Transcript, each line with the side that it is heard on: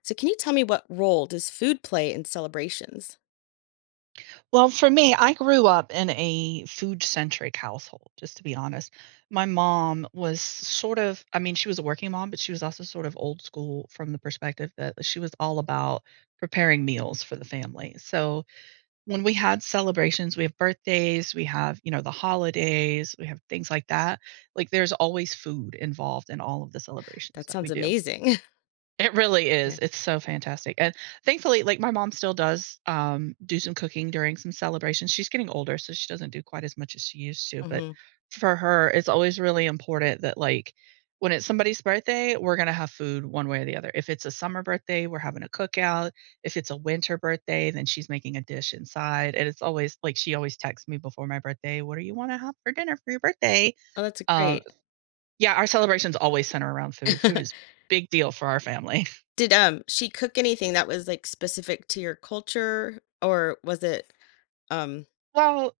left: So, can you tell me what role does food play in celebrations?
right: Well, for me, I grew up in a food-centric household, just to be honest. My mom was sort of she was a working mom, but she was also sort of old school from the perspective that she was all about preparing meals for the family. So, when we had celebrations, we have birthdays, we have, the holidays, we have things like that, like, there's always food involved in all of the celebrations
left: That
right: that
left: sounds
right: we do.
left: amazing.
right: It really is.
left: Yeah.
right: It's so fantastic. And thankfully, like my mom still does do some cooking during some celebrations. She's getting older, so she doesn't do quite as much as she used to, but
left: Hmm.
right: for her, it's always really important that like when it's somebody's birthday, we're going to have food one way or the other. If it's a summer birthday, we're having a cookout. If it's a winter birthday, then she's making a dish inside. And it's always like she always texts me before my birthday, what do you want to have for dinner for your birthday?
left: Oh, that's
right: Um
left: great.
right: yeah, our celebrations always center around food. Food is big deal for our family.
left: Did she cook anything that was like specific to your culture, or was it um?
right: Well,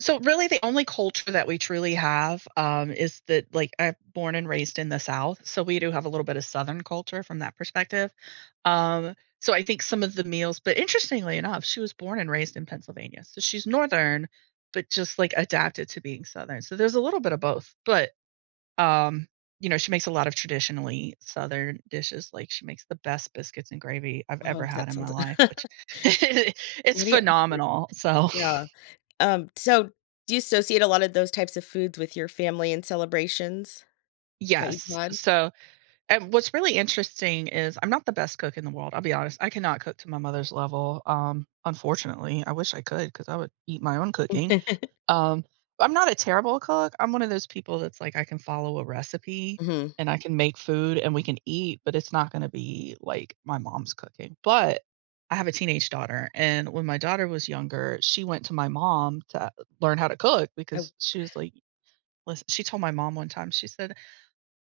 right: so really the only culture that we truly have, is that like, I'm born and raised in the South, so we do have a little bit of Southern culture from that perspective. Um, so I think some of the meals but interestingly enough, she was born and raised in Pennsylvania, so she's Northern, but just, like, adapted to being Southern, so there's a little bit of both, but, um, she makes a lot of traditionally Southern dishes, like, she makes the best biscuits and gravy I've
left: Oh,
right: ever had
left: that
right: in my
left: sounds.
right: life, which it's
left: Maybe.
right: phenomenal, so
left: Yeah. So, do you associate a lot of those types of foods with your family and celebrations that you've
right: yes,
left: had?
right: so and what's really interesting is I'm not the best cook in the world, I'll be honest, I cannot cook to my mother's level, unfortunately, I wish I could because I would eat my own cooking, um, I'm not a terrible cook, I'm one of those people that's like, I can follow a recipe,
left: Hmm.
right: and I can make food, and we can eat, but it's not gonna be like my mom's cooking, but I have a teenage daughter, and when my daughter was younger, she went to my mom to learn how to cook because she was like listen she told my mom one time, she said,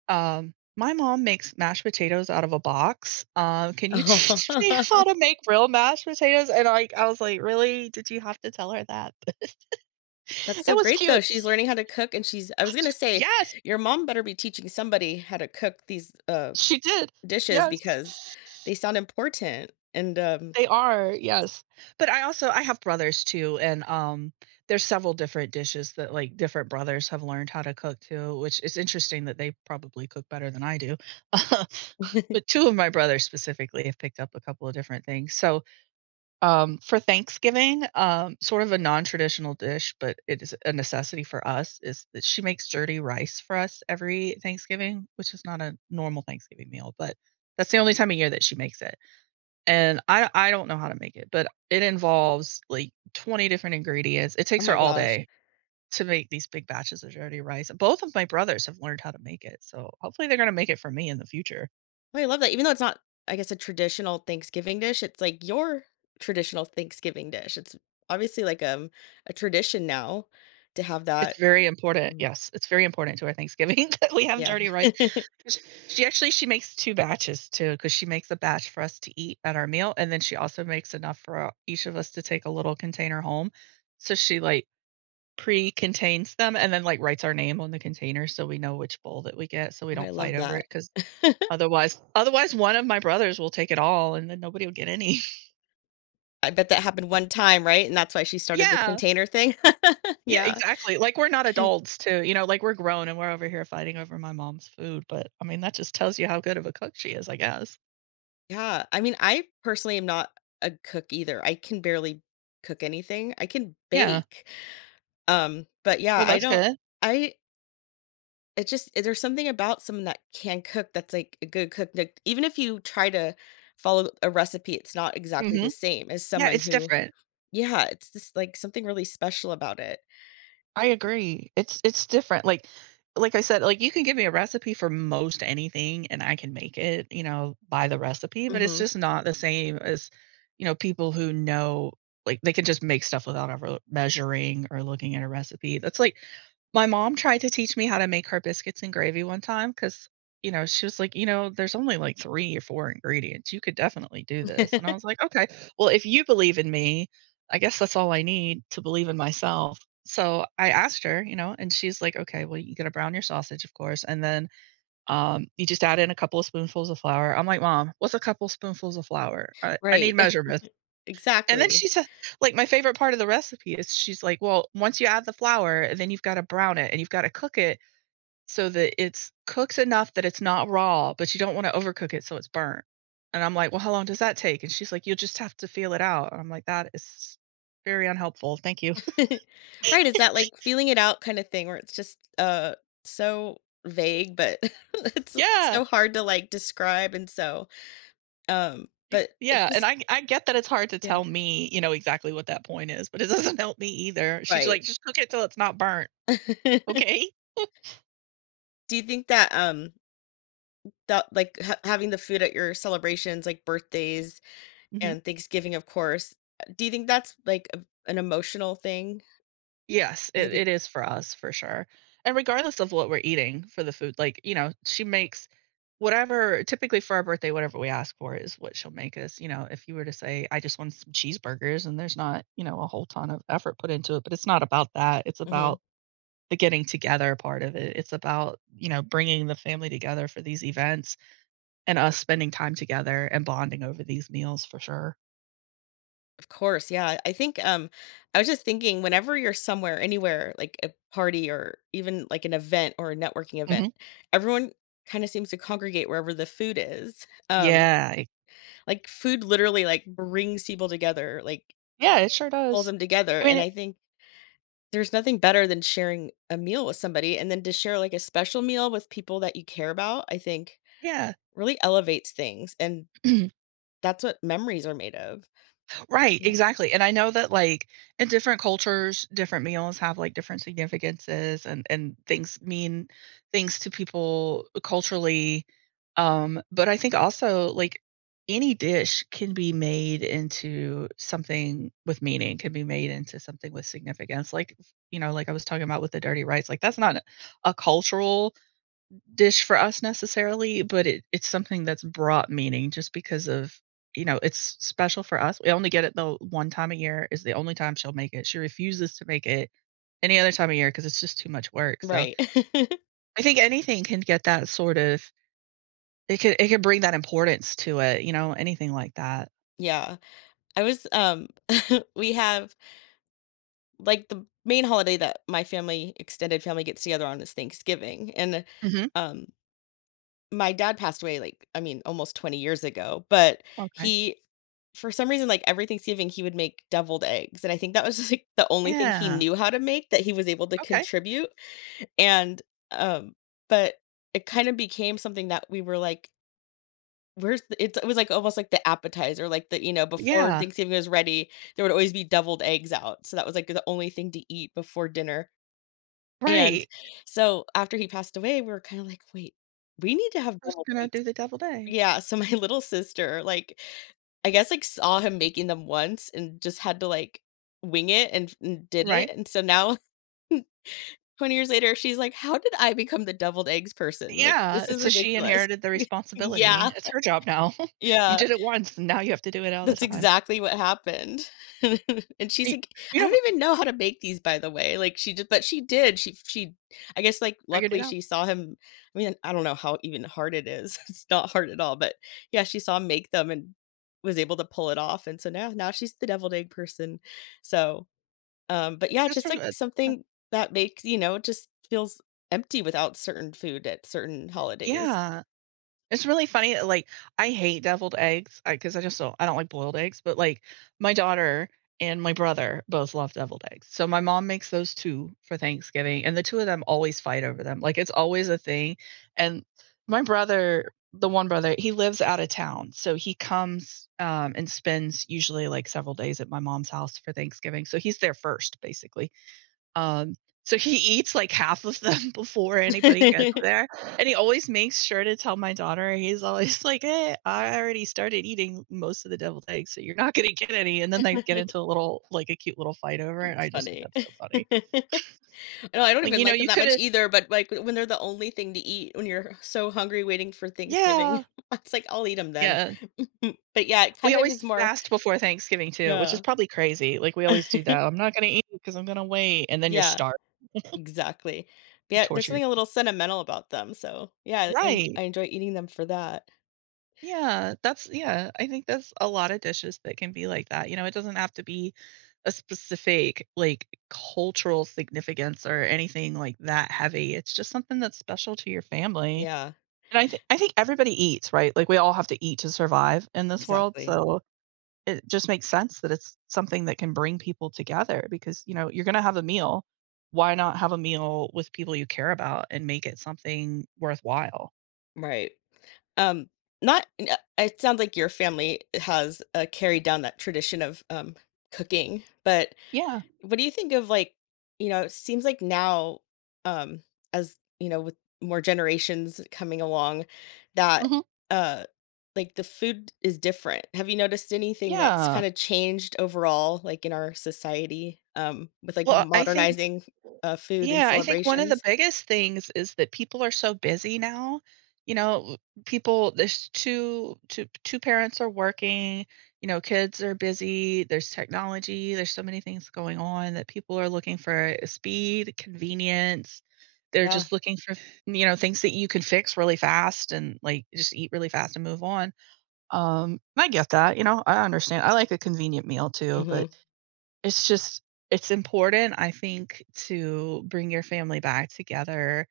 right: my mom makes mashed potatoes out of a box. "Can you
left: I,
right: teach me how to make real mashed potatoes?" And, like, I was like, "Really? Did you have to tell her that?"
left: That's
right: It
left: so
right: was
left: great, though.
right: cute.
left: She's learning how to cook, and she's I was gonna say,
right: Yes,
left: your mom better be teaching somebody how to cook these,
right: she did.
left: dishes
right: Yes.
left: because they sound important, and,
right: They are, yes. But I also I have brothers too, and, there's several different dishes that, like, different brothers have learned how to cook too, which is interesting that they probably cook better than I do. But 2 of my brothers specifically have picked up a couple of different things. So, for Thanksgiving, sort of a non-traditional dish, but it is a necessity for us, is that she makes dirty rice for us every Thanksgiving, which is not a normal Thanksgiving meal, but that's the only time of year that she makes it. And I don't know how to make it, but it involves, like, 20 different ingredients. It
left: oh
right: takes her
left: my
right: all
left: gosh.
right: day to make these big batches of dirty rice. Both of my brothers have learned how to make it, so hopefully they're gonna make it for me in the future.
left: Oh, I love that. Even though it's not, I guess, a traditional Thanksgiving dish, it's, like, your traditional Thanksgiving dish. It's obviously, like, a tradition now to have
right: It's
left: that.
right: very important,
left: Mm,
right: yes, it's very important to our Thanksgiving that we have
left: yeah.
right: dirty rice. Sh She actually she makes 2 batches too, because she makes a batch for us to eat at our meal, and then she also makes enough for, each of us to take a little container home. So she, like, pre-contains them and then, like, writes our name on the container so we know which bowl that we get so we
left: Oh, I
right: don't fight
left: love
right: over it.
left: that.
right: Because otherwise one of my brothers will take it all and then nobody will get any.
left: I bet that happened one time, right? And that's why she started the
right: Yeah.
left: container thing?
right: Yeah,
left: Yeah.
right: exactly. Like, we're not adults too, like, we're grown and we're over here fighting over my mom's food, but, I mean, that just tells you how good of a cook she is, I guess.
left: Yeah, I mean, I personally am not a cook either. I can barely cook anything. I can
right: Yeah.
left: bake, but yeah,
right: Well,
left: I
right: that's
left: don't
right: good.
left: I it just there's something about someone that can cook that's like a good cook. Like, even if you try to follow a recipe, it's not exactly the
right: Mhm.
left: same as
right: Yeah,
left: someone
right: it's
left: who
right: different.
left: yeah, it's just like something really special about it.
right: I agree. It's different. Like I said, like you can give me a recipe for most anything and I can make it, by the recipe, but it's
left: Mhm.
right: just not the same as, people who know like they can just make stuff without ever measuring or looking at a recipe. That's like my mom tried to teach me how to make her biscuits and gravy one time because you know she was like you know there's only like three or four ingredients you could definitely do this and I was like okay well if you believe in me I guess that's all I need to believe in myself. So I asked her, and she's like, okay, well, you got to brown your sausage, of course. And then you just add in a couple of spoonfuls of flour. I'm like, Mom, what's a couple spoonfuls of flour? I need
left: Right.
right: measurements. And then
left: Exactly.
right: she said, like, my favorite part of the recipe is she's like, well, once you add the flour, then you've got to brown it and you've got to cook it so that it's cooked enough that it's not raw, but you don't wanna overcook it so it's burnt. And I'm like, "Well, how long does that take?" And she's like, "You'll just have to feel it out." And I'm like, "That is very unhelpful, thank you."
left: Right, is that like feeling it out kind of thing where it's just, so vague, but it's
right: Yeah.
left: so hard to, like, describe and so, but it
right: Yeah, and
left: just
right: I get that it's hard to
left: yeah,
right: tell me, exactly what that point is, but it doesn't help me either. She's
left: right.
right: like, "Just cook it till it's not burnt." Okay?
left: Do you think that, that, like, ha having the food at your celebrations, like birthdays
right: Mhm.
left: and Thanksgiving, of course, do you think that's like a an emotional thing?
right: Yes,
left: Is
right: it
left: it be
right: it is for us for sure, and regardless of what we're eating for the food, like, she makes whatever typically for our birthday, whatever we ask for is what she'll make us, if you were to say, "I just want some cheeseburgers," and there's not, a whole ton of effort put into it, but it's not about that, it's
left: Mhm.
right: about the getting together part of it, it's about, bringing the family together for these events and us spending time together and bonding over these meals for sure.
left: Of course, yeah. I think I was just thinking whenever you're somewhere, anywhere, like a party or even like an event or a networking event,
right: Mhm.
left: everyone kind of seems to congregate wherever the food is.
right: Yeah, it-
left: Like food literally like brings people together, like
right: yeah, it sure
left: pulls
right: does.
left: them together.
right: I mean,
left: And
right: it-
left: I think there's nothing better than sharing a meal with somebody and then to share like a special meal with people that you care about, I think
right: yeah.
left: really elevates things and that's what memories are made of.
right: Right,
left: Yeah.
right: exactly, and I know that, like, in different cultures, different meals have, like, different significances and things mean things to people culturally, but I think also, like, any dish can be made into something with meaning, can be made into something with significance, like, like I was talking about with the dirty rice, like, that's not a cultural dish for us necessarily, but it's something that's brought meaning just because of it's special for us. We only get it the one time a year is the only time she'll make it. She refuses to make it any other time of year because it's just too much work. So
left: Right.
right: I think anything can get that sort of it can bring that importance to it, anything like that.
left: Yeah. I was we have like the main holiday that my family extended family gets together on is Thanksgiving, and
right: Mhm.
left: um my dad passed away, like, I mean, almost 20 years ago, but
right: Okay.
left: he, for some reason, like, every Thanksgiving, he would make deviled eggs, and I think that was just like the only thing he
right: Yeah.
left: knew how to make that he was able to
right: Okay.
left: contribute. And um but it kind of became something that we were like, "Where's the" it's it was, like, almost like the appetizer, like, the you know, before
right: Yeah.
left: Thanksgiving was ready, there would always be deviled eggs out, so that was, like, the only thing to eat before dinner, and
right: Right.
left: so after he passed away, we were kinda like, "Wait, we need to have
right: Who's
left: deviled
right: gonna
left: eggs."
right: do the deviled eggs?
left: Yeah, so my little sister, like, I guess, like, saw him making them once and just had to, like, wing it and did it,
right: Right.
left: and so now 20 years later, she's like, "How did I become the deviled eggs person? Like, this
right: Yeah,
left: is
right: so she
left: ridiculous."
right: inherited the
left: Yeah,
right: responsibility. It's her job now. You
left: yeah.
right: did it once, and now you have to do it all the
left: That's
right: time.
left: exactly what happened. And she's
right: Y
left: like,
right: You
left: "I
right: know,
left: don't even know how to make these, by the way." Like, she did but she did. She I guess, like,
right: figured it
left: luckily
right: out.
left: she saw him I mean, I don't know how even hard it is. It's not hard at all, but, yeah, she saw him make them and was able to pull it off, and so now she's the deviled egg person. So but yeah,
right: That's
left: just
right: what,
left: like
right: uh,
left: something that makes, you know, just feels empty without certain food at certain holidays.
right: yeah. It's really funny, that, like, I hate deviled eggs, because I 'cause I just don't I don't like boiled eggs, but, like, my daughter and my brother both love deviled eggs, so my mom makes those 2 for Thanksgiving, and the 2 of them always fight over them, like, it's always a thing, and my brother the one brother, he lives out of town, so he comes, and spends usually, like, several days at my mom's house for Thanksgiving, so he's there first, basically, um, so he eats like half of them before anybody gets there, and he always makes sure to tell my daughter, he's always like, "Hey, I already started eating most of the deviled eggs, so you're not gonna get any," and then they get into a little like a cute little fight over it,
left: It's
right: I just think
left: funny.
right: that's so funny.
left: No, I don't
right: Like,
left: even
right: you know,
left: like them
right: you
left: that much
right: coulda
left: either, but like when they're the only thing to eat when you're so hungry waiting for Thanksgiving,
right: yeah,
left: it's like I'll eat them then.
right: yeah.
left: But yeah, it
right: We
left: kind of
right: always
left: is more
right: fast before Thanksgiving too, which is
left: yeah.
right: probably crazy, like, we always do that, "I'm not gonna eat because 'cause I'm gonna wait," and then you're
left: Yeah.
right: starved,
left: Exactly.
right: you
left: Yeah, there's
right: torture your
left: something a little sentimental about them, so, yeah, and
right: right.
left: I enjoy eating them for that.
right: Yeah, I think that's a lot of dishes that can be like that, you know. It doesn't have to be a specific, like, cultural significance or anything like that heavy. It's just something that's special to your family,
left: Yeah,
right: and I think everybody eats, right? Like, we all have to eat to survive in this world,
left: exactly.
right: so it just makes sense that it's something that can bring people together because, you know, you're gonna have a meal. Why not have a meal with people you care about and make it something worthwhile?
left: Right. Um, not n it sounds like your family has, carried down that tradition of, cooking, but
right: Yeah,
left: what do you think of like, you know, it seems like now, um, as you know, with more generations coming along, that
right: mhm,
left: uh like the food is different. Have you noticed anything that's
right: yeah.
left: kind of changed overall, like in our society, with like
right: Well, I think
left: modernizing food and
right: Yeah, I think one of the
left: celebrations?
right: biggest things is that people are so busy now. You know, people there's two parents are working, you know, kids are busy, there's technology, there's so many things going on that people are looking for speed, convenience. They're
left: Yeah.
right: just looking for, you know, things that you can fix really fast and like just eat really fast and move on. And I get that, you know, I understand. I like a convenient meal too,
left: Hmm.
right: but it's just it's important, I think, to bring your family back together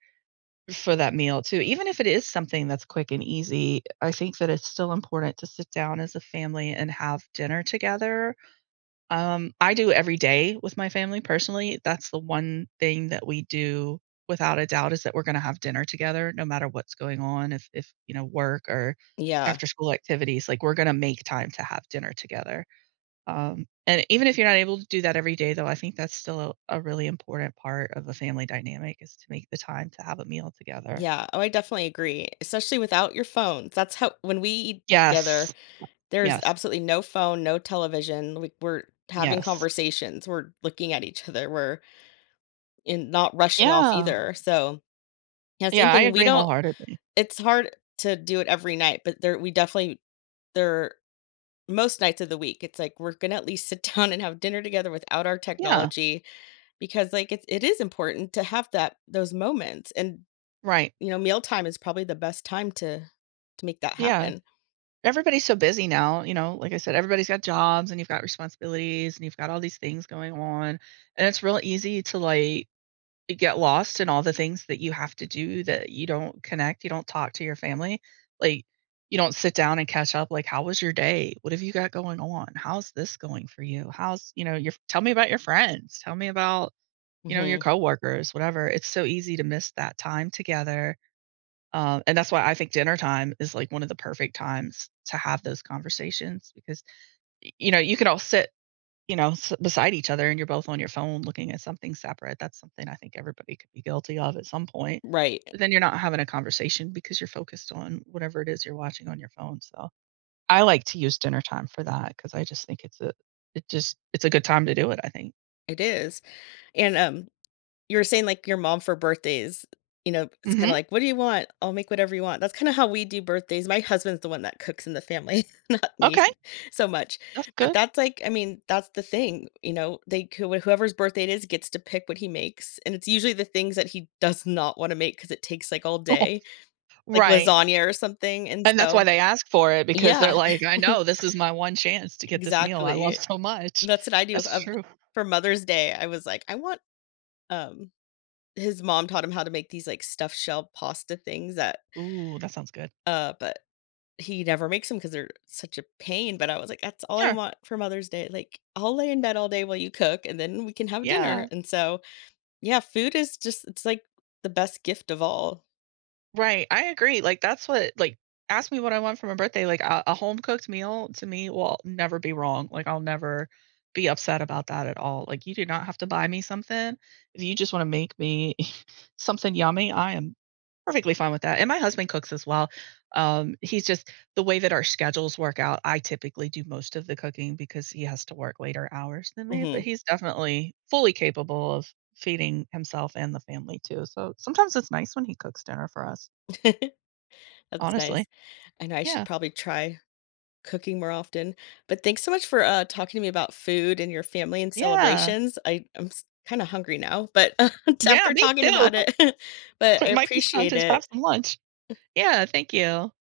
right: for that meal too. Even if it is something that's quick and easy, I think that it's still important to sit down as a family and have dinner together. I do every day with my family personally. That's the one thing that we do without a doubt is that we're gonna have dinner together no matter what's going on. If, you know, work or
left: Yeah.
right: after school activities, like we're gonna make time to have dinner together. And even if you're not able to do that every day, though, I think that's still a really important part of a family dynamic is to make the time to have a meal together.
left: Yeah. Oh, I definitely agree. Especially without your phones. That's how when we eat together,
right: Yes.
left: there's
right: Yes.
left: absolutely no phone, no television, we're having
right: Yes.
left: conversations, we're looking at each other, we're in not rushing off
right: Yeah.
left: either, so yeah, same
right: Yeah, I
left: thing, we
right: agree
left: don't
right: wholeheartedly.
left: it's hard to do it every night, but there we definitely there most nights of the week, it's like we're gonna at least sit down and have dinner together without our
right: Yeah.
left: technology because, like, it is important to have that those moments and
right: Right.
left: you know, mealtime is probably the best time to make that
right: Yeah.
left: happen.
right: Everybody's so busy now. You know, like I said, everybody's got jobs and you've got responsibilities and you've got all these things going on. And it's real easy to like, you get lost in all the things that you have to do that you don't connect, you don't talk to your family. Like, you don't sit down and catch up, like, "How was your day? What have you got going on? How's this going for you? How's," you know, "Your tell me about your friends. Tell me about, you know, your
left: Mhm.
right: coworkers," whatever. It's so easy to miss that time together, and that's why I think dinner time is, like, one of the perfect times to have those conversations because, y you know, you can all sit you know, s beside each other and you're both on your phone looking at something separate. That's something I think everybody could be guilty of at some point.
left: Right.
right: But then you're not having a conversation because you're focused on whatever it is you're watching on your phone, so I like to use dinner time for that because I just think it just it's a good time to do it, I think.
left: It is. And, you were saying, like, your mom for birthdays, you know, it's kinda
right: Mhm.
left: like, "What do you want? I'll make whatever you want." That's kinda how we do birthdays. My husband's the one that cooks in the family, not me
right: Okay.
left: so much.
right: That's
left: But
right: good.
left: that's like I mean, that's the thing, you know, they who whoever's birthday it is gets to pick what he makes, and it's usually the things that he does not wanna make because it takes, like, all day, like
right: Right.
left: lasagna or something, and
right: And that's why
left: so
right: they ask for it because they're
left: yeah.
right: like, "I know this is my one chance to get this meal I love
left: Exactly.
right: so much."
left: That's what I do
right: That's
left: of
right: true.
left: for Mother's Day, I was like, "I want" um his mom taught him how to make these, like, stuffed shell pasta things that
right: Ooh, that sounds good.
left: but he never makes them because 'cause they're such a pain, but I was like, "That's all I
right: Sure.
left: want for Mother's Day, like, I'll lay in bed all day while you cook, and then we can have
right: Yeah.
left: dinner," and so, yeah, food is just it's, like, the best gift of all.
right: Right, I agree, like, ask me what I want for my birthday, like, a home-cooked meal to me will never be wrong, like, I'll never be upset about that at all, like, you do not have to buy me something. If you just wanna make me something yummy, I am perfectly fine with that, and my husband cooks as well. He's just The way that our schedules work out, I typically do most of the cooking because he has to work later hours than me, but
left: Mhm.
right: he's definitely fully capable of feeding himself and the family too, so sometimes it's nice when he cooks dinner for us.
left: That's
right: Honestly.
left: nice. I know I should
right: Yeah.
left: probably try cooking more often, but thanks so much for, talking to me about food and your family and
right: Yeah.
left: celebrations. I'm kinda hungry now, but
right: Yeah,
left: after
right: me
left: talking
right: too.
left: about it, but
right: There
left: I
right: might be time
left: appreciate
right: to have
left: it.
right: some lunch. Yeah, thank you.